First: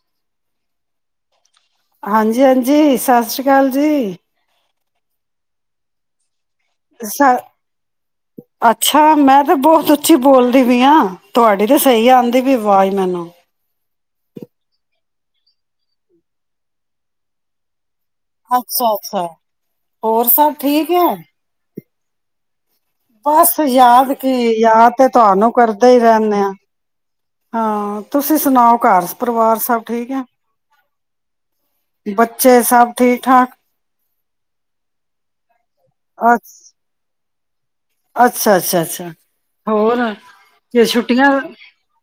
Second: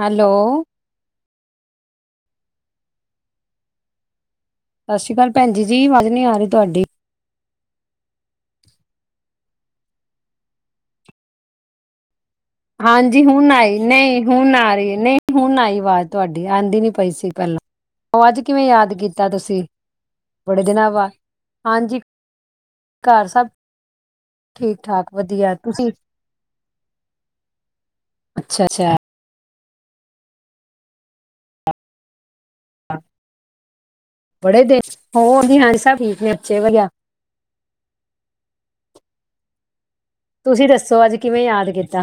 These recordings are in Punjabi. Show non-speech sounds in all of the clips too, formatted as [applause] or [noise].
ਹੈਲੋ ਹਾਂਜੀ ਹਾਂਜੀ ਸਤਿ ਸ੍ਰੀ ਕਾਲ ਜੀ ਸਤਿ ਸ੍ਰੀ ਅਕਾਲ ਭੈਣਜੀ ਜੀ ਵਾਜ ਨੀ ਆ ਰੀ ਸ [inaudible] ਅੱਛਾ ਮੈਂ ਤੇ ਬਹੁਤ ਉੱਚੀ ਬੋਲਦੀ ਪੀਆ ਤੁਹਾਡੀ ਤੇ ਸਹੀ ਆਂਦੀ ਹਾਂਜੀ ਹੁਨ ਆਏ ਨਹੀਂ ਹੁਨ ਆ ਰਹੀ ਨਹੀਂ ਹੁਨ ਆਈ ਆਵਾਜ਼ ਤੁਹਾਡੀ ਆਂਦੀ ਨੀ ਪਈ ਸੀ ਪਹਿਲਾਂ ਉਹ ਅੱਜ ਕਿਵੇਂ ਯਾਦ ਅੱਛਾ-ਅੱਛਾ ਕੀਤਾ ਤੁਸੀਂ ਹੋਰ ਸਭ ਬੜੇ ਦਿਨਾਂ ਠੀਕ ਬਾਅਦ ਹੈ। ਹਾਂਜੀ ਘਰ ਸਭ ਬਸ ਯਾਦ ਕੀ ਠੀਕ ਯਾਦ ਤੇ ਠਾਕ ਤੁਹਾਨੂੰ ਵਧੀਆ ਕਰਦੇ ਤੁਸੀਂ ਈ ਰਹਿੰਨੇ ਆ ਹਾਂ ਤੁਸੀਂ ਅੱਛਾ ਸੁਨਾਓ ਅੱਛਾ ਘਰ ਪਰਿਵਾਰ ਸਭ ਠੀਕ ਏ ਬੱਚ ਬੜੇ ਦਿਨ ਹੋਦੀ ਹਣੀ ਸਭ ਠੀਕ ਮਿਰਚੇ ਵਗ [inaudible] ਅੱਛਾ ਅੱਛ ਅੱਛ ਹੋਰ ਤੁਸੀਂ ਜੇ ਦੱਸੋ ਅੱਜ ਛੁੱਟੀਆਂ ਕਿਵੇਂ ਯਾਦ ਕੀਤਾ।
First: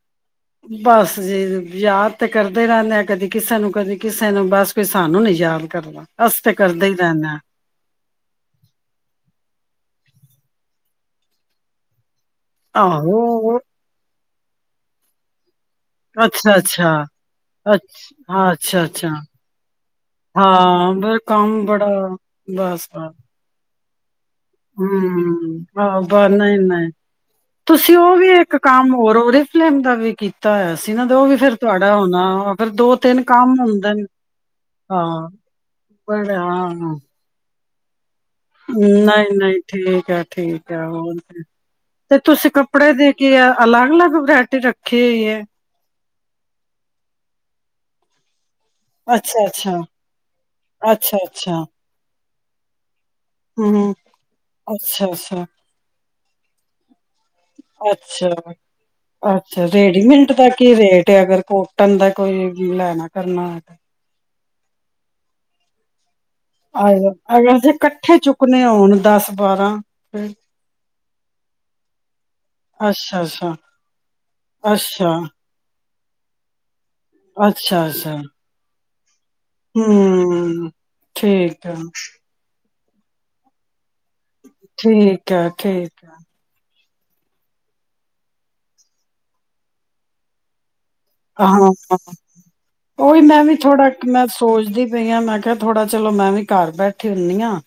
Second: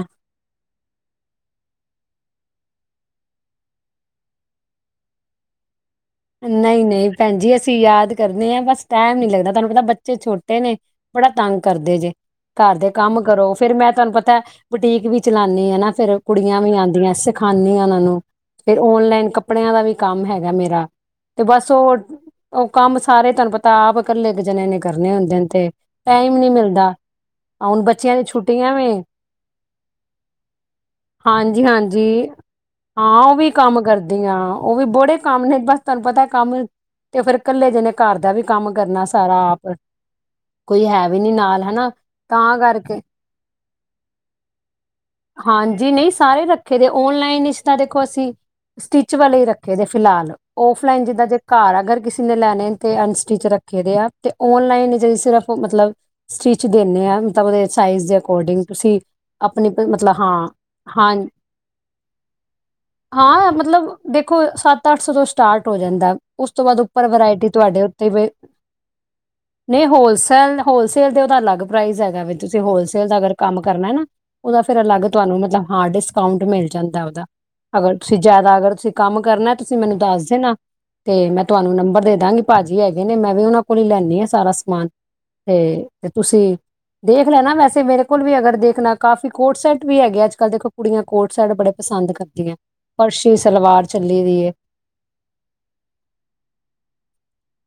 ਬਸ ਜੇ ਯਾਦ ਤੇ ਕਰਦੇ ਕਰਦੇ ਰਹਿੰਦੇ ਆ। ਕਦੀ ਕਿਸੇ ਨੂੰ ਕਦੀ ਕਿਸੇ ਨੂੰ ਬਸ ਕੋਈ ਸਾਨੂੰ ਨੀ ਯਾਦ ਕਰਦਾ। ਅਸੀਂ ਤੇ ਨਹੀਂ, ਕਰਦੇ ਹੀ ਨਹੀਂ। ਰਹਿੰਦੇ ਭੈਨ ਹਾਂ ਜੀ। ਅਸੀਂ ਯਾਦ ਕਰਨੇ ਆ। ਬਸ ਟਾਈਮ ਨੀ ਲੱਗਦਾ ਤੁਹਾਨੂੰ ਪਤਾ--ਬ ਬੱਚੇ ਛੋਟੇ ਨੇ ਬੜਾ ਤੰਗ ਕਰਦੇ ਜੇ। ਘਰ ਦੇ ਕੰਮ ਕਰੋ ਆਹੋ ਫੇਰ ਮੈਂ ਤੁਹਾਨੂੰ ਪਤ ਤਾਂ ਬੁਟੀਕ ਵੀ ਚਲਾ--ਤ ਨੀ ਆ। ਫੇਰ ਅੱਛਾ ਕੁੜੀਆਂ ਵੀ ਅੱਛਾ ਆਉਂਦੀਆਂ। ਸਿਖਾਨੀ ਆ ਅੱਛ ਉਹਨਾਂ ਨੂੰ। ਹਾਂ ਫਿਰ ਅੱਛਾ ਅੱਛਾ ਓਨਲਾਈਨ ਕੱਪੜਿਆਂ ਦਾ ਵੀ ਕੰਮ ਹੈਗਾ ਮੇਰਾ। ਹਾਂ ਬ ਤੇ ਕੰਮ ਬਸ ਬੜਾ ਉਹ ਉਹ ਕੰਮ ਸਾਰੇ ਤੁਹਾਨੂੰ ਪਤ ਕਿਤਾਬ। ਹੁ ਆਹੋ ਬਨ ਟਾਈਮ ਨੀ ਨਹੀਂ ਮਿਲਦਾ ਨਈ ਹੁਣ ਤੁਸੀਂ ਬੱਚਿਆਂ ਉਹ ਦੀ ਵੀ ਇੱਕ ਛੁੱਟੀਆਂ ਵੇ ਕੰਮ ਹੋਰ ੳਰੀ ਫਰੇਮ ਦਾ ਵੀ ਕੀਤਾ ਹੋਇਆ ਸੀ ਨਾ ਤੇ ਉਹ ਵੀ ਫਿਰ ਹਾਂਜੀ ਤੁਹਾਡਾ ਹਾਂਜੀ ਹੋਣਾ ਫਿਰ ਦੋ ਹਾਂ ਤਿੰਨ ਉਹ ਵੀ ਕੰਮ ਹੁੰਦੇ ਨੇ। ਕਰਦੀਆਂ ਉਹ ਵੀ ਬੜੇ ਹਾਂ। ਕੰਮ ਨੇ ਬਸ ਤੁਹਾਨੂੰ ਪਤਾ ਕੰਮ ਤੇ ਫੇਰ ਕੱਲੇ ਜਨੇ ਘਰ ਦਾ ਵੀ ਕੰਮ ਕਰਨਾ ਨਈ, ਸਾਰਾ ਨਈ ਆਪ ਠੀਕ ਏ। ਠੀਕ ਏ। ਕੋਈ ਹੈ ਉਹ ਵੀ ਨੀ ਨਾਲ ਹਨਾ ਤੇ ਤੁਸੀਂ ਤਾਂ ਕੱਪੜੇ ਕਰਕੇ ਦੇ ਕੇ ਆ- ਅਲਗ ਅਲਗ ਵੈਰਾਇਟੀ ਰੱਖ ਹਾਂਜੀ, ਨਹੀਂ ਸਾਰੇ ਰੱਖੇ ਦੇ ਔਨਲਾਈਨ ਰਿਸ਼ਤਾ ਦੇਖੋ ਅਸੀਂ ਸਟਿਚ ਵਾਲੇ ਅੱਛਾ-ਅੱਛਾ, ਰੱਖੇ ਜ ਫਿਲਹਾਲ ਔਫਲਾਈਨ ਜਿੱਦਾਂ ਜੇ ਅੱਛਾ-ਅੱਛਾ। ਘਰ ਅਗਰ ਕਿਸੇ- ਲੈਣੇ ਨੇ ਤੇ ਟੀ ਰੱਖੇ ਹੂੰ। ਦੇ ਆ ਤੇ ਓਨਲਾਈਨ ਜੀ ਅੱਛਾ-ਅੱਛਾ, ਸਿਰਫ ਮਤਲਬ ਸਟਿਚ ਦਿੰਦੇ ਹਾਂ। ਮਤਲਬਦੇ ਚਾਈਜ਼ ਦੇ ਅਕੋਰਡਿੰਗ ਤੁਸੀਂ ਆਪਣੀ। ਮਤਲਬ ਲੀਮਿੰਟ ਹਾਂ ਦਾ ਕੀ ਰੇਟ ਹਾਂ ਹੈ। ਅਗਰ ਕੋਟਨ ਦਾ ਕੋਈ ਲੈਣਾ ਕਰਨਾ। ਹਾਂ ਮਤਲਬ ਦੇਖੋ, ਸੱਤ ਅੱਠ ਸੌ ਤੋਂ ਸਟਾਰਟ ਹੋ ਜਾਂਦਾ। ਉਸ ਤੋਂ ਬਾਅਦ ਉੱਪਰ ਵਰਾਇਟੀ ਅਗਰ ਜੇ ਤੁਹਾਡੇ ਉੱਤੇ ਇਕੱਠੇ ਚੁੱਕਣੇ ਹੋਣ ਦਸ-ਬਾਰਾਂ ਨਹੀਂ ਫਿਰ ਹੋਲਸ ਹੋਲਸੇਲ ਉਹਦਾ ਅਲੱਗ ਪ੍ਰਾਈਸ ਹੈਗਾ। ਤੁਸੀਂ ਹੋਲਸੇਲ ਦਾ ਅਗ ਅੱਛਾ-ਅੱਛਾ, ਕੰਮ ਕਰਨਾ ਨਾ। ਤਾਂ ਫਿਰ ਅਲੱਗ ਅੱਛਾ, ਤੁਹਾਨੂੰ ਮਤਲਬ ਹਾਂ, ਡਿਸਕਾਊਂਟ ਮਿਲ ਜਾਂਦਾ। ਉਹਦਾ ਅਗਰ ਅੱਛਾ-ਅੱਛਾ। ਤੁਸੀਂ ਜਿਆਦਾ ਅਗਰ ਤੁਸੀਂ ਕੰਮ ਕਰਨਾ। ਤੁਸੀਂ ਮੈਨੂੰ ਦੱਸ ਦੇ ਨਾ ਹੂੰ, ਤੇ ਮੈਂ ਠੀਕ ਆ, ਤੁਹਾਨੂੰ ਨੰਬਰ ਦੇ ਦਾਂਗੀ ਭਾਜੀ ਹੈਗੇ ਨੇ ਮੈਂ ਵੀ ਉਹਨਾਂ ਕੋਲ ਹੀ ਲੈ ਆ ਸਾਰਾ ਸਮਾਨ ਠੀਕ ਆ, ਠੀਕ ਤੇ ਆ। ਤੁਸੀਂ ਦੇਖ ਲੈਣਾ ਵੈਸੇ ਮੇਰੇ ਕੋਲ ਵੀ ਅਗਰ ਦੇਖਣਾ ਕਾਫੀ ਕੋਰਟ ਸੈਟ ਵੀ ਹੈਗੇ। ਅੱਜ ਕੱਲ੍ਹ ਦੇਖੋ ਕੁੜੀਆਂ ਕੋਟ ਸੈਟ ਹਾਂ ਬੜੇ ਪਸੰਦ ਕਰਦੀਆਂ ਉਹੀ ਫਰਸ਼ੀ ਮੈਂ ਵੀ ਸਲਵਾਰ ਥੋੜਾ ਚੱਲੀ ਮੈਂ ਦੀ ਏ ਸੋਚਦੀ ਪਈ ਆਾਂ ਮੈਂ ਕਿਹਾ ਥੋੜਾ ਚਲੋ ਮੈਂ ਵੀ ਘਰ ਬੈਠੀ ਹੁੰਦੀ ਹਾਂ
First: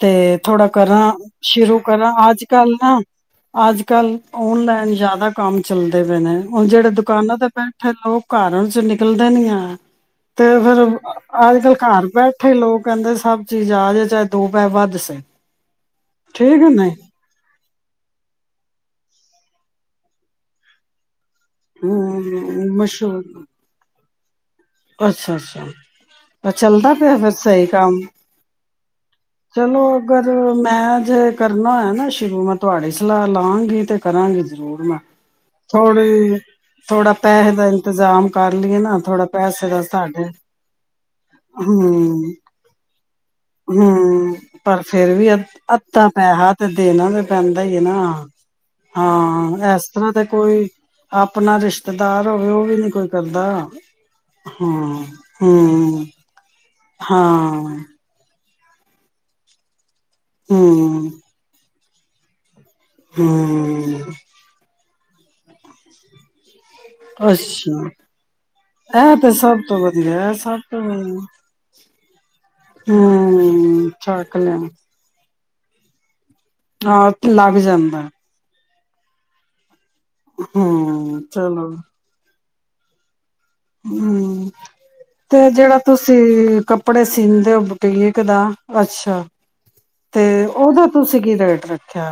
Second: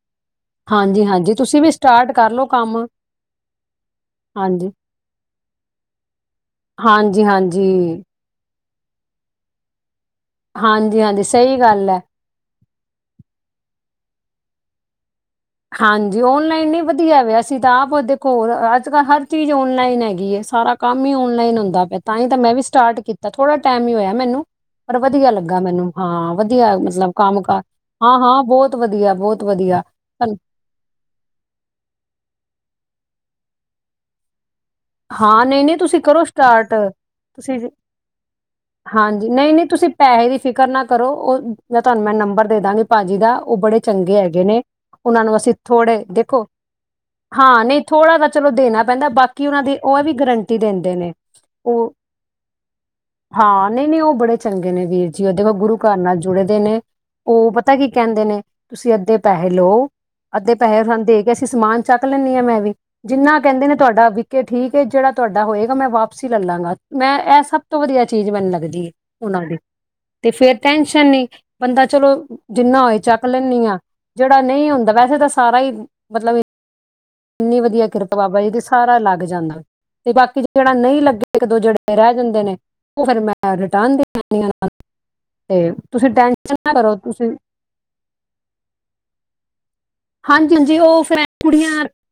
ਤੇ ਥੋੜਾ ਹਾਂਜੀ ਕਰਾਂ ਹਾਂਜੀ ਤੁਸੀਂ ਵੀ ਸ਼ੁਰੂ ਸਟਾਰਟ ਕਰਾਂ ਕਰ ਅੱਜ ਲਓ ਕੱਲ ਕੰਮ ਨਾ ਅੱਜ ਕੱਲ ਹਾਂਜੀ ਓਨਲਾਈਨ ਜ਼ਿਆਦਾ ਕੰਮ ਚੱਲਦੇ ਪਏ ਨੇ ਹੁਣ ਜਿਹੜੇ ਹਾਂਜੀ ਦੁਕਾਨਾਂ ਤੇ ਪੈ ਹਾਂਜੀ ਥ ਉਹ ਕਾਰਨ ਚੋ ਨਿਕਲਦਾ ਨੀ ਆ ਤੇ ਫਿਰ ਹਾਂਜੀ ਹਾਂਜੀ ਸਹੀ ਅੱਜ ਕੱਲ ਗੱਲ ਹੈ ਘਰ ਬੈਠੇ ਲੋਕ ਕਹਿੰਦੇ ਸਭ ਚੀਜ਼ ਆ ਜੇ ਚਾਹੇ ਦੋ ਪੈ ਵੱਧ ਸੇ ਹਾਂਜੀ ਠੀਕ ਹੈ ਔਨਲਾਈਨ ਨ ਨਹੀਂ ਵਧੀਆ ਵਆ ਅਸੀਂ ਤਾਂ ਆਪ ਉਹਦੇਖੋਲ ਅੱਜ ਕੱਲ੍ਹ ਹਰ ਚੀਜ਼ ਔਨਲਾਈਨ ਹੈਗੀਏ ਸਾਰਾ ਕੰਮ ਹੀ ਨ ਹੁੰਦਾ ਪਿਆ ਤਾਂ ਹੀ ਤਾਂ ਮੈਂ ਵੀ ਹਮ ਸਟਾਰਟ ਕੀਤਾ ਮਸ਼ਹੂਰ ਥੋੜਾ ਟਾਈਮ ਹੀ ਹੋਇਆ ਮੈਨੂੰ ਪਰ ਵਧੀਆ ਅੱਛਾ ਲੱਗਾ ਅੱਛਾ ਮੈਨੂੰ ਹਾਂ ਵਧੀਆ ਚੱਲਦਾ ਮਤਲਬ ਪਿਆ ਫਿਰ ਕੰਮ ਕਾਰ ਸਹੀ ਕੰਮ ਹਾਂ ਹਾਂ ਬਹੁਤ ਵਧੀਆ ਬਹੁਤ ਚਲੋ ਵਧੀਆ ਅਗਰ ਤੁਹਾਨੂੰ- ਮੈਂ ਜੇ ਕਰਨਾ ਹੋਏ ਨਾ ਸ਼ੁਰੂ ਮੈਂ ਤੁਹਾਡੇ ਸਲਾਹ ਲਾਗੀ ਤੇ ਕਰਾਂਗੇ ਜ਼ਰੂਰ ਨਾ ਹਾਂ ਨਹੀਂ ਨਹੀਂ ਤੁਸੀਂ ਕਰੋ ਥੋੜ੍ਹੀ ਸਟਾਰਟ ਥੋੜਾ ਪੈਸੇ ਤੁਸੀਂ ਦਾ ਇੰਤਜ਼ਾਮ ਕਰ ਲਈਏ ਨਾ ਥੋੜਾ ਹਾਂਜੀ ਨਹੀਂ ਨਹੀਂ ਪੈਸੇ ਦਾ ਤੁਸੀਂ ਸਾਡੇ ਪੈਸੇ ਦੀ ਫਿਕਰ ਨਾ ਕਰੋ ਉਹ ਜਾਂ ਤੁਹਾਨੂੰ ਮੈਂ ਹਮ ਨੰਬਰ ਦੇ ਦਾਂਗੀ ਭਾਜੀ ਦਾ ਉਹ ਬੜੇ ਚੰਗੇ ਹਮ ਹੈਗੇ ਨੇ ਪਰ ਫੇਰ ਉਹਨਾਂ ਵੀ ਨੂੰ ਅਸੀਂ ਥੋੜੇ ਅੱਧਾ ਦੇਖੋ ਪੈਸਾ ਤੇ ਦੇਣਾ ਤੇ ਪੈਂਦਾ ਹਾਂ ਹੀ ਹੈ ਨਹੀਂ ਨਾ ਥੋੜ੍ਹਾ ਤਾਂ ਚਲੋ ਦੇਣਾ ਪੈਂਦਾ ਬਾਕੀ ਉਹਨਾਂ ਹਾਂ ਦੀ ਇਸ ਤਰ੍ਹਾਂ ਵੀ ਤੇ ਗਰੰਟੀ ਕੋਈ ਦਿੰਦੇ ਨੇ ਆਪਣਾ ਉਹ ਰਿਸ਼ਤੇਦਾਰ ਹੋਵੇ ਉਹ ਵੀ ਨੀ ਕੋਈ ਕਰਦਾ ਹਾਂ ਨਹੀਂ ਨਹੀਂ ਉਹ ਬੜੇ ਚੰਗੇ ਨੇ ਵੀਰ ਜੀ ਉਹ ਦੇਖੋ ਗੁਰੂ ਘਰ ਹੂੰ ਨਾਲ ਜੁੜੇ ਨੇ ਉਹ ਪਤਾ ਕੀ ਕਹਿੰਦੇ ਨੇ ਤੁਸੀਂ ਅੱਧੇ ਪੈਸੇ ਲਓ ਅੱਧੇ ਪੈਸੇ ਸਾਨੂੰ ਹਮ ਦੇ ਕੇ ਅਸੀਂ ਸਮਾਨ ਚੱਕ ਲੈਣੀ ਆ ਮੈਂ ਵੀ ਜਿੰਨਾ ਕਹਿੰਦੇ ਨੇ ਹਮ ਤੁਹਾਡਾ ਵਿਕਟ ਜਿਹੜਾ ਤੁਹਾਡਾ ਹੋਏਗਾ ਮੈਂ ਵਾਪਸੀ ਲੈਲਾਂਗਾ। ਮੈਂ ਇਹ ਸਭ ਤੋਂ ਅੱਛਾ ਵਧੀਆ ਚੀਜ਼ ਮੈਨੂੰ ਲੱਗਦੀ ਹੈ ਇਹ ਤੇ ਉਹਨਾਂ ਦੀ ਸਭ ਤੋਂ ਤੇ ਵਧੀਆ ਫੇਰ ਸਭ ਤੋਂ ਟੈਨਸ਼ਨ ਵਧੀਆ ਨੀ ਬੰਦਾ ਚਲੋ ਜਿੰਨਾ ਹੋਏ ਚੱਕ ਲੈਣੀ ਹਾਂ ਹਮ ਚੱਕ ਜਿਹੜਾ ਲਿਆ ਨਹੀਂ ਹੁੰਦਾ ਵੈਸੇ ਤਾਂ ਸਾਰਾ ਹੀ ਮਤਲਬ ਹਾਂ ਲੱਗ ਇੰਨੀ ਵਧੀਆ ਜਾਂਦਾ ਕਿਰਪਾ ਬਾਬਾ ਜੀ ਦੀ ਸਾਰਾ ਲੱਗ ਜਾਂਦਾ ਤੇ ਬਾਕੀ ਜਿਹੜਾ ਨਹੀਂ ਹਮ ਲੱਗੇ ਇੱਕ ਦੋ, ਜਿਹੜੇ ਰਹਿ ਜਾਂਦੇ ਨੇ ਉਹ ਫ਼ਿਰ ਮੈਂ ਰਿਟਰਨ ਦੇ ਦਿੰਦੀ ਹਾਂ ਹੂੰ ਤੇ ਜਿਹੜਾ ਟੈਨਸ਼ਨ ਤੁਸੀਂ ਨਾ ਕਰੋ ਕੱਪੜੇ ਤੁਸੀਂ ਸਿੰਦੇ ਹੋ ਬੁਟੀਕ ਦਾ, ਅੱਛਾ। ਤੇ ਹਾਂਜੀ ਹਾਂਜੀ ਉਹਦਾ ਉਹ ਫਿਰ ਤੁਸੀਂ ਏ ਕੀ ਰੇਟ ਕੁੜੀਆਂ ਰੱਖਿਆ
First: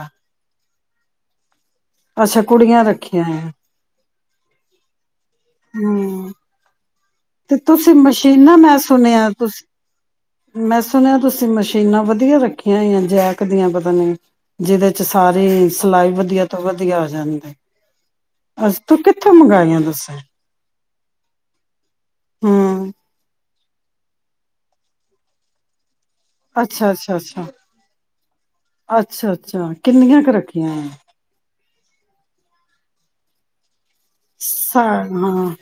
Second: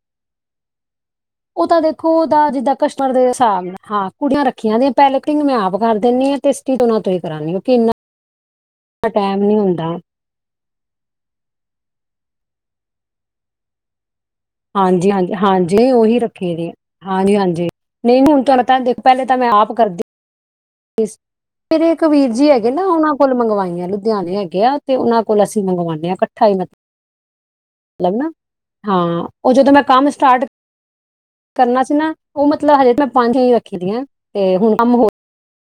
ਉਹ ਤਾਂ ਦੇਖੋ ਅੱਛਾ ਉਹਦਾ ਜਿੱਦਾਂ ਕੁੜੀਆਂ ਕਸ਼ਟਮਰ ਰੱਖੀਆਂ ਦੇ ਆ ਹਿਸਾਬ ਨਾਲ, ਹਾਂ ਕੁੜੀਆਂ ਰੱਖੀਆਂ ਨੇ ਆਂ ਪਹਿਲੇ ਕਟਿੰਗ ਮੈਂ ਆਪ ਕਰ ਹਮ ਦਿੰਨੀ ਆ, ਤੇ ਸਟਿਚਿੰਗ ਉਹਨਾਂ ਤੋਂ ਹੀ ਕਰਾਨੀ ਤੇ ਕਿਉਂਕਿ ਤੁਸੀਂ ਇੰਨਾ ਮਸ਼ੀਨਾਂ ਮੈਂ ਸੁਣਿਆ ਟਾਈਮ ਨਹੀਂ ਤੁਸੀਂ, ਹੁੰਦਾ ਮੈਂ ਸੁਣਿਆ, ਤੁਸੀਂ ਮਸ਼ੀਨਾਂ ਵਧੀਆ ਵਧੀਆਂ ਰੱਖੀਆਂ ਹੋਈਆ, ਜੈਕ ਦੀਆਂ ਪਤਾ ਨਹੀਂ ਹਾਂਜੀ ਹਾਂਜੀ ਹਾਂਜੀ ਓਹੀ ਰੱਖੀਆ ਤੋਂ ਗੀਆਂ, ਵਧੀਆ ਆ ਹਾਂਜੀ ਜਾਂਦੀ ਹਾਂਜੀ ਨਹੀਂ ਹੁਣ ਅੱਛਾ ਤੁਹਾਨੂੰ ਤੂੰ ਦੇਖ ਪਹਿਲੇ ਕਿੱਥੋਂ ਤਾਂ ਮੈਂ ਆਪ ਮੰਗਾਈਆਂ ਕਰਦੀ ਦੱਸੇ ਇਸ ਮੇਰੇ ਇੱਕ ਵੀਰ ਜੀ ਹੈਗੇ ਨਾ, ਹੂੰ, ਉਹਨਾਂ ਕੋਲ ਮੰਗਵਾਈਆ। ਲੁਧਿਆਣੇ ਹੈਗੇ ਆ, ਤੇ ਉਹਨਾਂ ਕੋਲ ਅਸੀਂ ਮੰਗਵਾਣੇ ਹਾਂ। ਇਕੱਠਾ ਹੀ ਅੱਛਾ-ਅੱਛਾ-ਅੱਛਾ, ਮਤਲਬ ਨਾ ਹਾਂ। ਉਹ ਜਦੋਂ ਅੱਛਾ ਮੈਂ ਕੰਮ ਕਿੰਨੀਆਂ ਕੁ ਸਟਾਰਟ ਰੱਖੀਆਂ ਆਂ। ਕਰਨਾ ਸੀ ਨਾ ਉਹ ਮਤਲਬ ਹਜੇ ਮੈਂ ਪੰਜ ਹੀ ਰੱਖੀ ਦੀ ਐਂ। ਸਾ ਹਾਂ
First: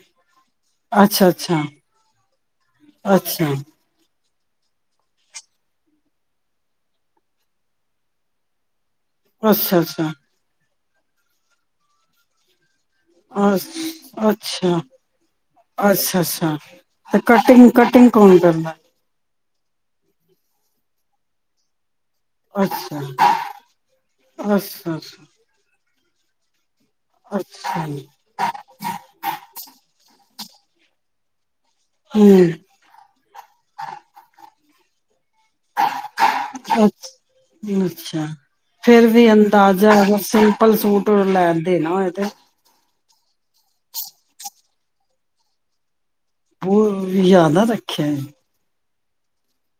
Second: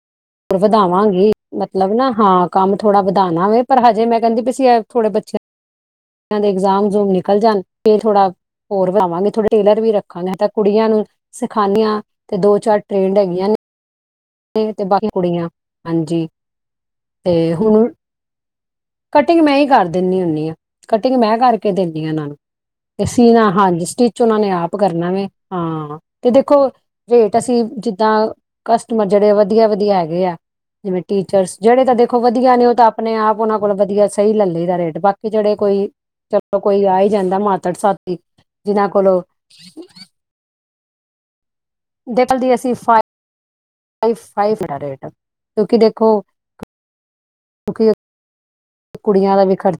ਹੋਰ ਵਧਾਵਾਂਗੀ, ਅੱਛਾ-ਅੱਛਾ, ਮਤਲਬ ਨਾ ਹਾਂ ਕੰਮ ਥੋੜਾ ਵਧਾਣਾ ਅੱਛਾ, ਵੇ ਪਰ ਹਜੇ ਮੈਂ ਕਹਿੰਦੇ ਵੀ ਸੀ ਏ ਥੋੜੇ ਬੱਚਿਆਂ ਦੇ ਇਗਜ਼ਾਮ ਇਗਜੂਮ ਨਿਕਲ ਜਾਣ, ਫ਼ੇਰ ਥੋੜ੍ਹਾ ਹੋਰ ਵਧਾਵਾਂਗੇ ਥੋੜੇ ਟੇਲਰ ਵੀ ਅੱਛਾ-ਅੱਛਾ। ਰੱਖਾਂਗੇ, ਮੈਂ ਤਾਂ ਕੁੜੀਆਂ ਨੂੰ ਸਿਖਾਂਦੀਆਂ ਤੇ ਦੋ ਚਾਰ ਟ੍ਰੇਨਡ ਹੈਗੀਆਂ ਅੱਛ ਅ ਨੇ ਅੱਛਾ, ਤੇ ਬਾਕੀ ਕੁੜੀਆਂ ਅੱਛਾ, ਹਾਂਜੀ ਅੱਛਾ ਤੇ ਕਟਿੰਗ-ਕਟਿੰਗ ਕੌਣ ਕਰਦਾ। ਕਟਿੰਗ ਵੀ ਮੈਂ ਹੀ ਕਰ ਦਿੰਨੀ ਹੁੰਦੀ ਹਾਂ, ਕਟਿੰਗ ਮੈਂ ਕਰਕੇ ਦਿੰ ਦੀਆਂ ਨਾਲ਼ੋਂ ਅੱਛਾ, ਤੇ ਸੀਨਾ, ਹਾਂਜੀ ਸਟਿਚ ਉਹਨਾਂ ਨੇ ਆਪ ਕਰਨਾ ਅੱਛਾ-ਅੱਛਾ, ਵਾ ਹਾਂ। ਤੇ ਦੇਖੋ ਰੇਟ ਅਸੀਂ ਅੱਛਾ ਜੀ, ਜਿੱਦਾਂ ਕਸ ਬੜੇ ਵਧੀਆ- ਵਧੀਆ ਹੈਗੇ ਆ, ਜਿਵੇਂ ਟੀਚਰਸ ਜਿਹੜੇ ਤਾਂ ਦੇਖੋ ਹੂੰ, ਵਧੀਆ ਨੇ ਉਹ ਤਾਂ ਆਪਣੇ ਆਪ ਉਹਨਾਂ ਕੋਲ ਵਧੀਆ ਸਹੀ ਲੈ ਲਈ ਰੇਟ ਵੱਧ ਕਿ ਜਿਹੜੇ ਕੋਈ ਚਲੋ ਕੋਈ ਆ ਹੀ ਅੱਛਾ। ਜਾਂਦਾ ਮਾਤੜ ਸਾਥੀ ਅੱਛਾ, ਜਿਨਾਂ ਫੇਰ ਕੋਲੋਂ ਟ ਲੈ ਦੇਣਾ ਹੋਏ ਤੇ ਦੇਖਲਦੀ ਅਸੀਂ ਫਾਈ ਫ ਫਾਈਵ ਰੇਟ ਕਿਉਂਕਿ ਦੇਖੋ ਬਹੁ ਜ਼ਿਆਦਾ ਕਿਉਂਕਿ ਰੱਖਿਆ ਏ। ਕੁੜੀਆਂ ਦਾ ਵੀ ਖਰਚ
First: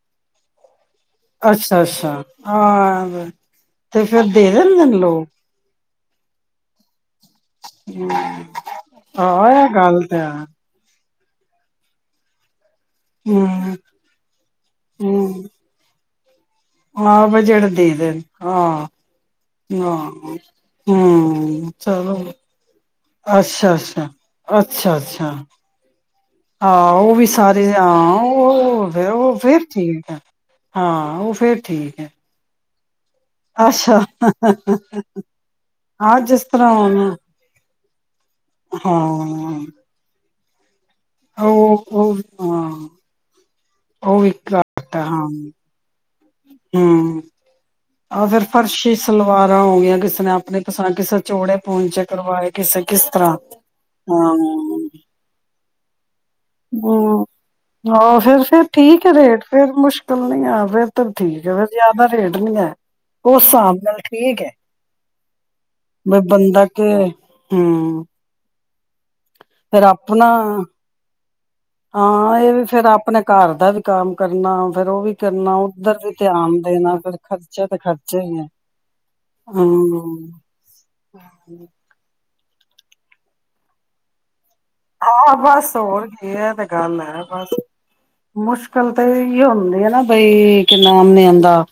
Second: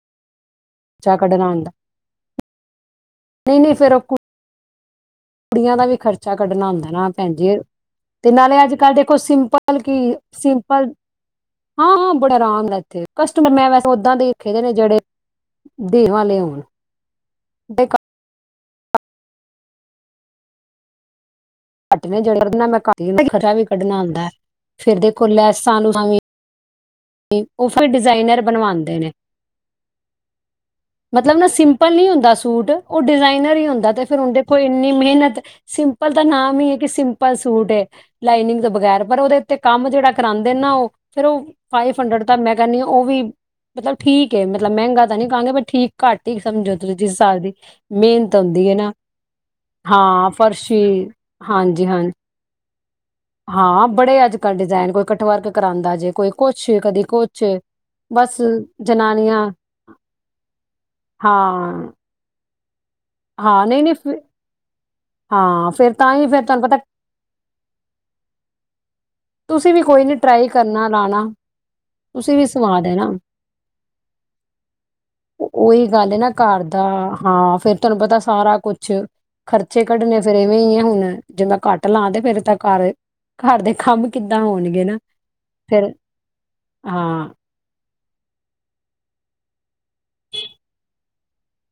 ਅੱਛਾ, ਅੱਛਾ ਆਹ ਨਹੀਂ ਨਹੀਂ ਫੇਰ ਉਹ ਤੇ ਫਿਰ ਦੇ ਦੇਂਦੇ ਨੇ ਲੋਕ ਕੁੜੀਆਂ ਦਾ ਵੀ ਖਰਚ ਚਾ ਕੱਢਣਾ ਹੁੰਦਾ ਨਾ। ਭੈਣਜੀ ਤੇ ਨਾਲੇ ਅੱਜ- ਕੱਲ੍ਹ ਦੇਖੋ, ਹਾਂ ਇਹ ਸਿੰਪਲ ਕੀ ਗੱਲ ਤੇ ਹੈ ਸਿੰਪਲ ਹਾਂ ਹਾਂ ਬੜੇ ਆਰਾਮ ਨਾਲ ਕਸਟਮਰ ਮੈਂ ਹਮ ਵੈਸੇ ਉਦਾਂ ਦੇ ਦੇਖੇ ਦੇ ਨੇ ਜਿਹੜੇ ਹਮ ਦੇਹਾਂ [unintelligible] ਹਾਂ ਬਈ [unintelligible] ਜਿਹੜਾ ਦੇ ਦੇਣ। ਹਾਂ। ਹਾਂ। ਹੂੰ। ਕੱਟ ਨੇ ਜਿਹੜੇ। ਮੈਂ ਕੱ ਖਰਚਾ ਵੀ ਕੱਢਣਾ ਅੱਛਾ ਆਉਂਦਾ ਅੱਛਾ ਫੇਰ ਦੇ ਕੋ ਅੱਛਾ ਲੈਸਾਂ ਵੀ [unintelligible] ਹਾਂ, ਉਹ ਵੀ ਸਾਰੇ ਉਹ ਫਿਰ ਹਾਂ। ਡਿਜ਼ਾਇਨਰ ਉਹ ਬਣਵਾਉਂਦੇ ਫੇਰ ਨੇ ਉਹ ਫਿਰ ਠੀਕ ਹੈ ਹਾਂ ਉਹ ਮਤਲਬ ਨਾ ਫਿਰ ਸਿੰਪਲ ਠੀਕ ਹੈ। ਨਹੀਂ ਹੁੰਦਾ ਸੂਟ ਉਹ ਡਿਜ਼ਾਇਨਰ ਹੀ ਹੁੰਦਾ ਅੱਛਾ ਤੇ ਫਿਰ ਉਹਦੇ ਕੋਲ ਇੰਨੀ ਮਿਹਨਤ ਸਿੰਪਲ ਹਾਂ ਤਾਂ ਜਿਸ ਨਾਮ ਹੀ ਤਰ੍ਹਾਂ ਹੈ ਕਿ ਹੁਣ ਸਿੰਪਲ ਸੂਟ ਏ। ਲਾਈਨਿੰਗ ਦੇ ਬਗੈਰ ਪਰ ਉਹਦੇ ਉਤੇ ਹਾਂ ਕੰਮ ਜਿਹੜਾ। ਕਰਾਂਦੇ ਨਾ ਉਹ ਫਿਰ ਉਹ। ਫੰਡ ਉਹ [unintelligible] ਮੈਂ ਕਹਿੰਨੀ ਆ ਹਾਂ ਉਹ ਵੀ ਮਤਲ ਉਹ ਵੀ ਠੀਕ ਹੈ ਮਤਲਬ ਘੱਟ ਮਹਿੰਗਾ ਹਾਂ ਤਾਂ ਨੀ ਕਹਾਂਗੇ। ਪਰ ਠੀਕ ਘੱਟ ਹੀ ਸਮਝੋ ਤੁਸੀਂ ਹਮ ਹਿਸਾਬ ਦੀ ਆ ਮਿਹਨਤ ਫਿਰ ਹੁੰਦੀ ਹੈ ਨਾ ਫਰਸ਼ੀ ਸਲਵਾਰਾਂ ਹੋ ਗਈਆਂ ਕਿਸੇ ਹਾਂ ਨੇ ਆਪਣੇ ਫਰਸ਼ੀ। ਪਸੰਦ ਕਿਸੇ ਚੋੜੇ ਹਾਂਜੀ। ਪੋਂਚੇ ਹਾਂਜੀ। ਕਰਵਾਏ ਕਿਸੇ ਕਿਸ ਤਰ੍ਹਾਂ ਹਾਂ ਬੜੇ ਹਾਂ ਅੱਜ ਕੱਲ ਡਿਜ਼ਾਇਨ ਕੋਈ ਕਟਵਰਕ ਕਰਾ ਹੂੰਦਾ ਜੇ ਕੋਈ ਹੂੰ। ਆਹ ਬਸ ਫਰ ਫਿਰ ਠੀਕ ਐ ਜਨਾਨੀਆਂ ਰੇਟ ਫੇਰ ਮੁਸ਼ਕਿਲ ਨੀ ਆ ਫੇਰ ਤੇ ਠੀਕ ਆ ਫਰ ਹਾਂ ਜ਼ਿਆਦਾ ਰੇਟ ਨੀ ਹੈ। ਉਸ ਹਾਂ ਹਿਸਾਬ ਨਹੀਂ ਨਹੀਂ ਨਾਲ ਫਿਰ- ਠੀਕ ਹੈ। ਹਾਂ ਫੇਰ ਤਾਂ ਬਈ ਹੀ ਫੇਰ ਬੰਦਾ ਤੁਹਾਨੂੰ ਪਤਾ ਕੇ। ਹੂੰ। ਤੁਸੀਂ ਵੀ ਕੋਈ ਨੀ ਟਰਾਈ ਕਰਨਾ ਲਾਣਾ। ਤੁਸੀਂ ਹਾਂ ਵੀ ਇਹ ਸਵਾਂ ਫਿਰ ਦੇਨਾ ਆਪਣੇ ਘਰ ਦਾ ਵੀ ਕੰਮ ਕਰਨਾ ਫਿਰ ਉਹ ਵੀ ਕਰਨਾ ਉਹੀ ਉੱਧਰ ਵੀ ਗੱਲ ਨਾ। ਧਿਆਨ ਘਰ ਦਾ ਦੇਣਾ ਫਿਰ ਹਾਂ ਖਰਚੇ ਫੇਰ ਤੇ ਤੁਹਾਨੂੰ ਪਤਾ ਖਰਚੇ ਹੀ ਹੈ ਸਾਰਾ ਕੁਛ ਖਰਚੇ ਕੱਢਣੇ ਹਮ ਫੇਿਰ ਇਵੇਂ ਹੀ ਹੈ ਹੁਣ ਜੇ ਮੈਂ ਘੱਟ ਲਾ ਤੇ ਫਿਰ ਤ ਘਰ ਘਰ ਦੇ ਕੰਮ ਹੋਣਗੇ ਨਾ ਹਾਂ। ਬਸ ਫੇਰ ਹੋਰ ਕੀ ਹੈ ਤੇ ਗੱਲ ਹਾਂ ਹੈ ਬਸ ਮੁਸ਼ਕਿਲ ਤੇ ਇਹਿਓ ਹੁੰਦੀ ਹੈ ਨਾ ਬਈ ਕਿੰਨਾ ਆਮ ਨ ਆਉਂਦਾ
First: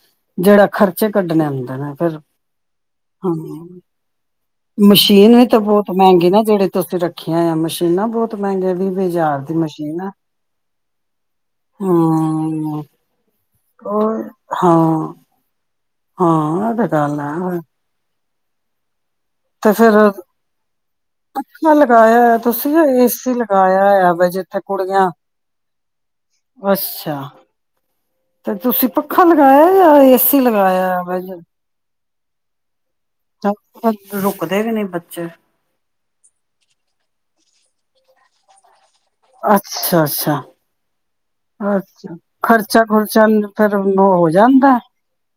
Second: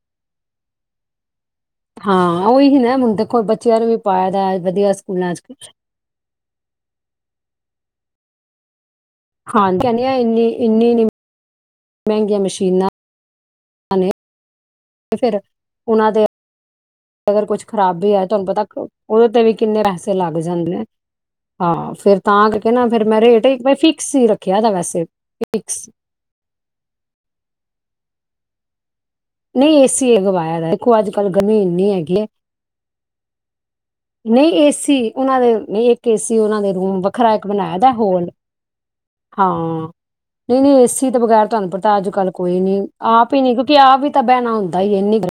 ਜਿਹੜਾ ਖਰਚੇ ਕੱਢਣੇ ਹੁੰਦੇ। ਨੇ ਫਿਰ ਹਾਂ, ਉਹੀ ਹੀ ਨਾ ਹੁਣ ਹਾਂ ਦੇਖੋ ਬੱਚਿਆਂ ਨੂੰ ਵੀ ਪਾਇਆ ਦਾ। ਵਧੀਆ ਸਕੂਲਾਂ ਮਸ਼ੀਨ ਵੀ ਚ ਤਾਂ ਬਹੁਤ ਮਹਿੰਗੀ ਨਾ ਜਿਹੜੇ ਤੁਸੀਂ ਰੱਖੀਆਂ ਆ ਮ [unintelligible] ਨਾ ਬਹੁਤ ਮਹਿੰਗਿਆ ਵੀ [unintelligible] ਹਾਂਜੀ ਕਹਿੰਦੀਆਂ ਇਨੀ ਇੰਨੀ ਮਹਿੰਗੀਆਂ ਮਸ਼ੀਨਾਂ? ਨੇ ਹੋਰ ਹਾਂ ਫਿਰ ਉਹਨਾਂ ਦੇ ਹਾਂ ਇਹ ਤੇ ਗੱਲ ਅਗਰ ਹੈ ਕੁਛ ਖ਼ਰਾਬ ਵੀ ਹੈ ਦੰਨਪ ਦਾਖੋ [unintelligible] ਉਹਦੇ ਤੇ ਵੀ ਕਿੰਨੇ ਪੈਸੇ ਲੱਗ ਜਾਂਦੇ ਅ ਮੈਂ ਹਾਂ ਫੇਿਰ ਤਾਂ ਲਗਾਇਆ ਕਰਕੇ ਤੁਸੀਂ ਫਿਰ ਮੈਂ ਏਸੀ ਰੇਟ ਇੱਕ ਲਗਾਇਆ ਆ ਫਿਕਸ ਹੀ ਵਾ ਰੱਖਿਆ ਜਿੱਥੇ ਵੈਸੇ ਕੁੜੀਆਂ ਫਿਕਸ। ਅੱਛਾ ਤੇ ਤੁਸੀਂ ਪ ਨਹੀਂ ਏਸੀ ਹੈ ਲਵਾਇਆ ਦੇਖੋ ਅੱਜ ਵਾ ਕੱਲ ਗਰਮੀ ਇੰਨੀ ਹੈਗੀ ਏ ਨਹੀਂ ਰੁਕਦੇ ਵੀ ਨੀ ਏਸੀ ਬੱਚੇ ਉਹਨਾਂ ਦੇ ਨਹੀਂ ਇੱਕ ਏਸੀ ਉਹਨਾਂ ਦੇ ਰੂਮ ਵੱਖਰਾ ਬਨਾ [unintelligible] ਦਾ ਹੋਲ ਹਾਂ ਅੱਛਾ ਅੱਛਾ ਨਹੀਂ ਨਹੀਂ ਏਸੀ ਤੋਂ ਬਗੈਰ ਤੁਹਾਨੂੰ ਪਤਾ ਅੱਜ ਅੱਛਾ ਕੱਲ ਕੋਈ ਨੀ ਖਰਚਾ ਖੁਰਚਾ ਆਪ ਹੀ ਨਹੀਂ ਫੇਰ ਕਿਉਂਕਿ ਆਪ ਹੀ ਕਹਿਣਾ ਹੁੰਦਾ ਹੈ ਏ ਇੰਨੀ ਗ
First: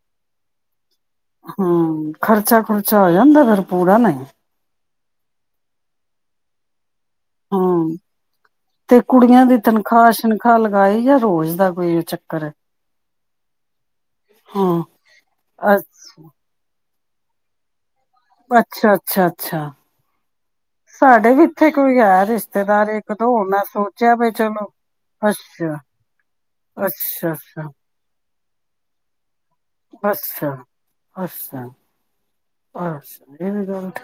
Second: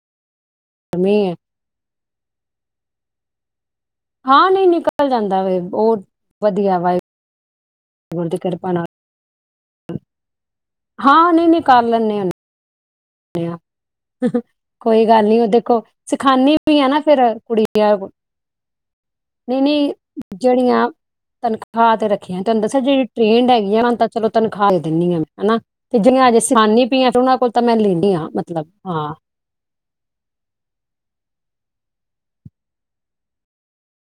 ਹਮ ਖਰਚਾ ਖੁਰਚਾ ਹੋ ਜਾਂਦਾ ਫਿਰ ਪੂਰਾ ਨਹੀਂ ਨਿਕਲ ਜਾਂਦਾ ਵ ਬਹੁਤ ਵਧੀਆ ਵਾਏ ਹਾਂ ਤੇ ਕੁੜੀਆਂ ਦੀ ਤਨਖਾਹ ਸ਼ਨਖਾ ਅੱਖਾ ਲਗਾਏ ਜਾਂ ਹਾਂ ਨਹੀਂ ਰੋਜ਼ ਨਹੀਂ ਦਾ ਕਰ ਕੋਈ ਲੈਂਦੇ ਚੱਕਰ ਹੁੰਦੇ ਏ ਕੋਈ ਗੱਲ ਨੀ ਉਹ ਅ ਦੇਖੋ ਸਿਖਾਨੀ ਵੀ ਹਨਨਾ ਫੇਰ ਕੁੜੀ ਅੱਛਾ ਅੱਛਾ ਅੱਛਾ ਨਹੀਂ ਨਹੀਂ ਜਿਹੜੀਆਂ ਸਾਡੇ ਵੀ ਇੱਥੇ ਤਨਖਾਹ ਕੋਈ ਤੇ ਹੈ ਰੱਖੀਆਂ ਤੁਨੂੰ ਦੱਸਿਆ ਰਿਸ਼ਤੇਦਾਰ ਜਿਹੜੀ ਇੱਕ ਦੋ ਟ੍ਰੇਡ ਮੈਂ ਹੈਗੀ ਆ ਤਾਂ ਸੋਚਿਆ ਚਲੋ ਵੀ ਤਨਖਾਹ ਦੇ ਦਿੰਦੀ ਹਾ ਅੱਛਾ ਤੇ ਜਿਹੜੀਆਂ ਅਜੇ ਸਾਨੀ ਪੀਆਂ ਤੇ ਅੱਛਾ ਉਹਨਾਂ ਕੋਲ ਤਾਂ ਅੱਛਾ ਮੈਂ ਲੈਂ ਮਤਲਬ ਹਾਂ ਅੱਛਾ ਅੱਛਾ ਅ ਗਠ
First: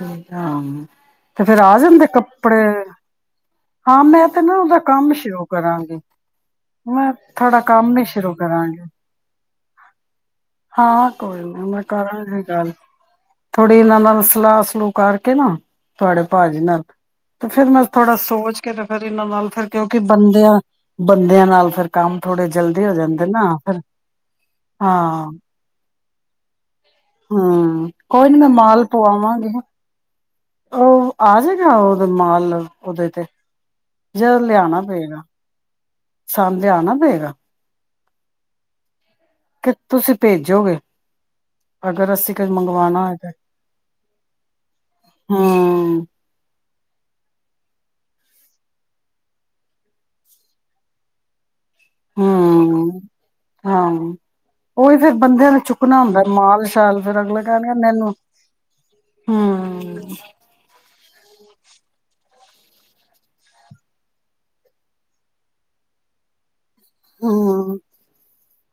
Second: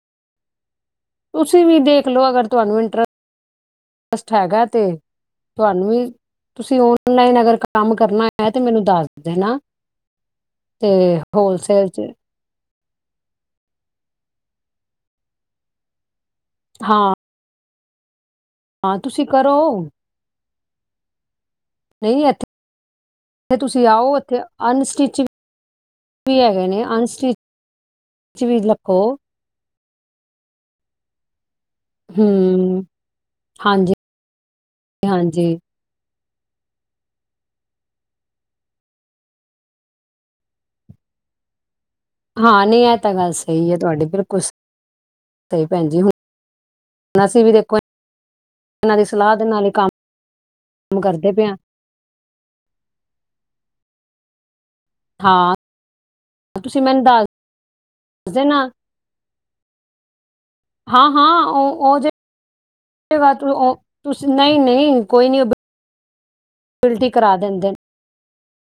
ਤੇ ਫੇਿਰ ਆ ਜਾਂਦੇ ਕੱਪੜੇ ਹਾਂ ਮੈਂ ਸਟ ਨਾ ਹੈਗਾ ਉਹਦਾ ਤੇ ਕੰਮ ਸ਼ੁਰੂ ਤੁਹਾਨੂੰ ਕਰਾਂਗੀ ਵੀ ਤੁਸੀਂ ਮੈਂ ਓਨਲਾਈਨ ਅਗਰ ਥੋੜਾ ਕੰਮ ਨੀ ਕਰਨਾ ਸ਼ੁਰੂ ਹੈ ਤੇ ਕਰਾਂਗੀ ਮੈਨੂੰ ਦੱਸ ਦੇਣਾ ਤੇ ਹਾਂ ਕੋਈ ਨੀ ਮੈਂ ਹੋਲਸੇਲ ਚ ਕਰਾਂਗੀ ਗੱਲ ਥੋੜ੍ਹੀ ਇਹਨਾਂ ਨਾਲ ਸਲਾਹ ਸਲੂਹ ਕਰਕੇ ਨਾ ਤੁਹਾਡੇ ਭਾਜੀ ਨਾਲ ਹਾਂ ਤੇ ਫੇਿਰ ਮੈਂ ਥੋੜਾ ਸੋਚ ਤੇ ਹਾਂ ਫਿਰ ਤੁਸੀਂ ਇਹਨਾਂ ਨਾਲ ਕਰੋ ਫਿਰ ਕਿਉਂਕਿ ਬੰਦਿਆਂ ਬੰਦਿਆਂ ਨਾਲ ਫੇਿਰ ਕੰਮ ਨਹੀਂ ਥੋੜੇ ਇੱਥੇ ਜਲਦੀ ਹੋ ਜਾਂਦੇ ਨਾ ਫਿਰ ਤੁਸੀਂ ਆਓ ਇੱਥੇ ਅਨਸਟਿਚ ਹਾਂ ਵੀ ਹੈਗੇ ਨੇ ਅਨਸਟਿਚ ਹੂ ਕੋਈ ਨੀ ਮੈਂ ਵੀ ਮਾਲ ਰੱਖੋ ਪਵਾਵਾਂਗੀ ਉਹ ਆ ਗਏ। ਉਹਦੇ ਹੂੰ ਮਾਲ ਦੇ ਤੇ ਹਾਂਜੀ ਜਾਕੇ ਲਿਆਣਾ ਪਏਗਾ। ਹਾਂਜੀ ਸਾਮਝ ਆਣਾ ਪਏਗਾ। ਕਿ ਤੁਸੀਂ ਭੇਜੋਗੇ। ਅਗਰ ਅਸੀਂ ਕੁਝ ਹਾਂ ਨਹੀਂ ਇਹ ਮੰਗਵਾਉਣਾ ਤਾਂ ਹੋਏ ਤੇ ਗੱਲ ਸਹੀ ਹੈ। ਤੁਹਾਡੀ ਬਿਲਕੁਲ ਸਹੀ ਭੈਣ ਜ ਹਮ ਅਸੀਂ ਵੀ ਦੇਖੋ ਇਹਨਾਂ ਦੀ ਸਲਾਹ ਦੇ ਨਾਲ ਹੀ ਕੰਮ -ਕੰਮ ਕਰਦੇ ਪਏ ਹਾ- ਹਾਂ ਉਹੀ ਫਿਰ ਬੰਦ ਹਾਂ ਨੂੰ ਚੁੱਕਣਾ ਹੁੰਦਾ ਮਾਲ ਤੁਸੀਂ ਸ਼ਾਲ ਮੈਨੂੰ ਫੇਰ ਦੱਸ ਅਗਲੇ ਕਹਿਣਗੇ ਮੈਨੂੰ ਦੇਣਾ ਹਾ- ਹ [inaudible] ਹਾਂ -ਹਾਂ -ਉਹ -ਉਹ ਜੇ ਨਹੀਂ- ਨਹੀਂ ਕੋਈ ਨਹੀ। ਬਿਲਟੀ ਕਰਾ ਦਿੰਦੇ ਨੇ ਹੂੰ,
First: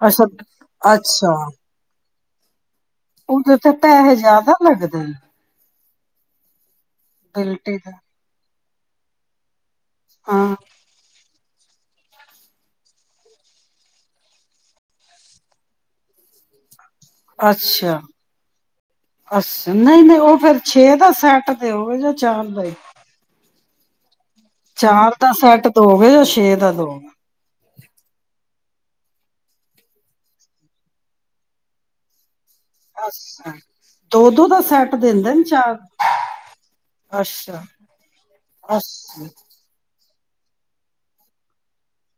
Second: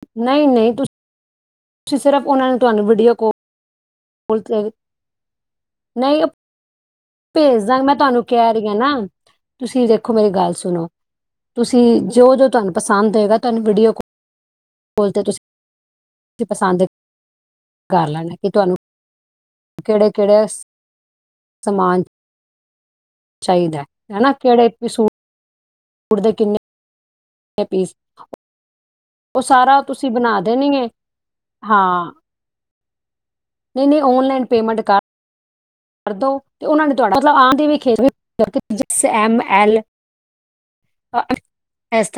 ਅੱਛਾ- ਨਹੀਂ ਨਹੀਂ ਅੱਛਾ ਤੁਸੀਂ ਸਿਰਫ ਉਹ ਨੂੰ ਤੁਹਾਨੂੰ ਵੀਡੀਓ ਕੋਲ ਪੈਹੇ ਜਿਆਦਾ ਲੱਗਦੇ ਨੇ? ਨਹੀਂ ਬਿਲਟੀ ਭੇਜਦਾਂ, ਦੇ ਮੈਂ ਤੁਹਾਨੂੰ ਕਿਹਾ ਜਾਨਾ ਤੁਸੀਂ ਦੇਖੋ, ਮੇਰੀ ਗੱਲ ਹਾਂ। ਸੁਣੋ। ਤੁਸੀਂ, ਜੋ ਜੋ ਤੁਹਾਨੂੰ ਪਸੰਦ ਹੋਏਗਾ, ਤੁਹਾਨੂੰ ਵੀਡੀਓ ਬੋਲੋ ਦੋ ਤੁਸੀਂ ਦੋ ਪਸੰਦ ਹੇ। [inaudible] ਅੱਛਾ ਅਸੀ। ਨਹੀਂ ਕਿਹੜੇ -ਨਹੀਂ ਉਹ ਕਿਹੜੇ ਫੇਰ ਛੇ ਦਾ ਸੈੱਟ ਤੇ ਹੋਵੇ, ਜਾਂ ਚਾਰ ਬਾਈ ਚਾਹੀਦੈ। ਹਨਾ ਕਿਹੜੇ ਸੂ ਦੋ ਗ ਜਾਂ ਛੇ ਦਾ ਦੋ ਗ [unintelligible] ਐ ਪੀਸ। ਉਹ, ਸਾਰਾ ਤੁਸੀਂ ਬਨਾ ਦੇਨਗੇ, ਹਾਂ। [unintelligible] ਨਹੀਂ ਔਨਲਾਈਨ ਦੋ-ਦੋ ਦਾ ਪੇਮੈਂਟ ਸੈਟ ਕਰ ਦਿੰਦੇ ਨੇ ਚਾਰ ਕਰਦੋ ਤੇ ਉਹ ਨੇ ਤੁਹਾਡਾ ਮਤਲਬ ਅੱਛਾ, ਆ [unintelligible] ਅੱਛਾ, ਐੱਮ-ਐਲ [inaudible] [unintelligible]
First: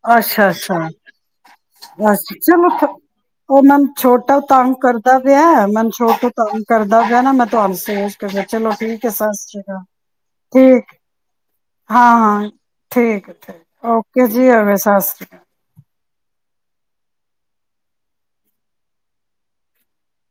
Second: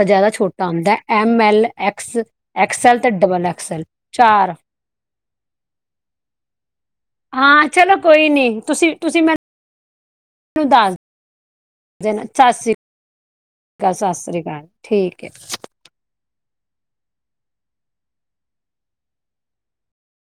ਜ਼ਿਆਦਾ ਅੱਸ਼ਾ, ਛੋਟਾ ਅੱਸ਼ਾ ਹੁੰਦਾ ਐਮ ਐਲ ਆ ਐਕਸ ਚਲੋ ਫਿਰ, ਐਕਸਲ ਤੇ ਡਬਲ ਉਹ ਐਕਸਲ ਮੈਨੂੰ ਛੋਟਾ ਚਾਰ ਤੰਗ ਕਰਦਾ ਪਿਆ। ਮੈਨੂੰ ਛੋਟਾ ਤੰਗ ਕਰਦਾ ਪਿਆ ਨਾ। ਮੈਂ ਹਾਂ ਤੁਹਾਨੂੰ ਚਲੋ ਸੋਚ ਕੋਈ ਕੇ ਨਹੀਂ ਚਲੋ ਤੁਸੀਂ ਠੀਕ ਹੈ, ਤੁਸੀਂ ਸਤਿ ਸ਼੍ਰੀ ਅਕਾਲ। ਮੈਨੂੰ ਠੀਕ, ਦੱਸ ਹਾਂ, ਦੇਣਾ ਹਾਂ, ਠੀਕ-ਠੀਕ, ਗੱਲ, ਸਤਿ ਸਤਿ ਓਕੇ। ਸ਼੍ਰੀ ਸ੍ਰੀ ਜੀ ਅਕਾਲ, ਅਵੇ ਸਤਿ ਠੀਕ ਸ੍ਰੀ ਹੈ। ਅਕਾਲ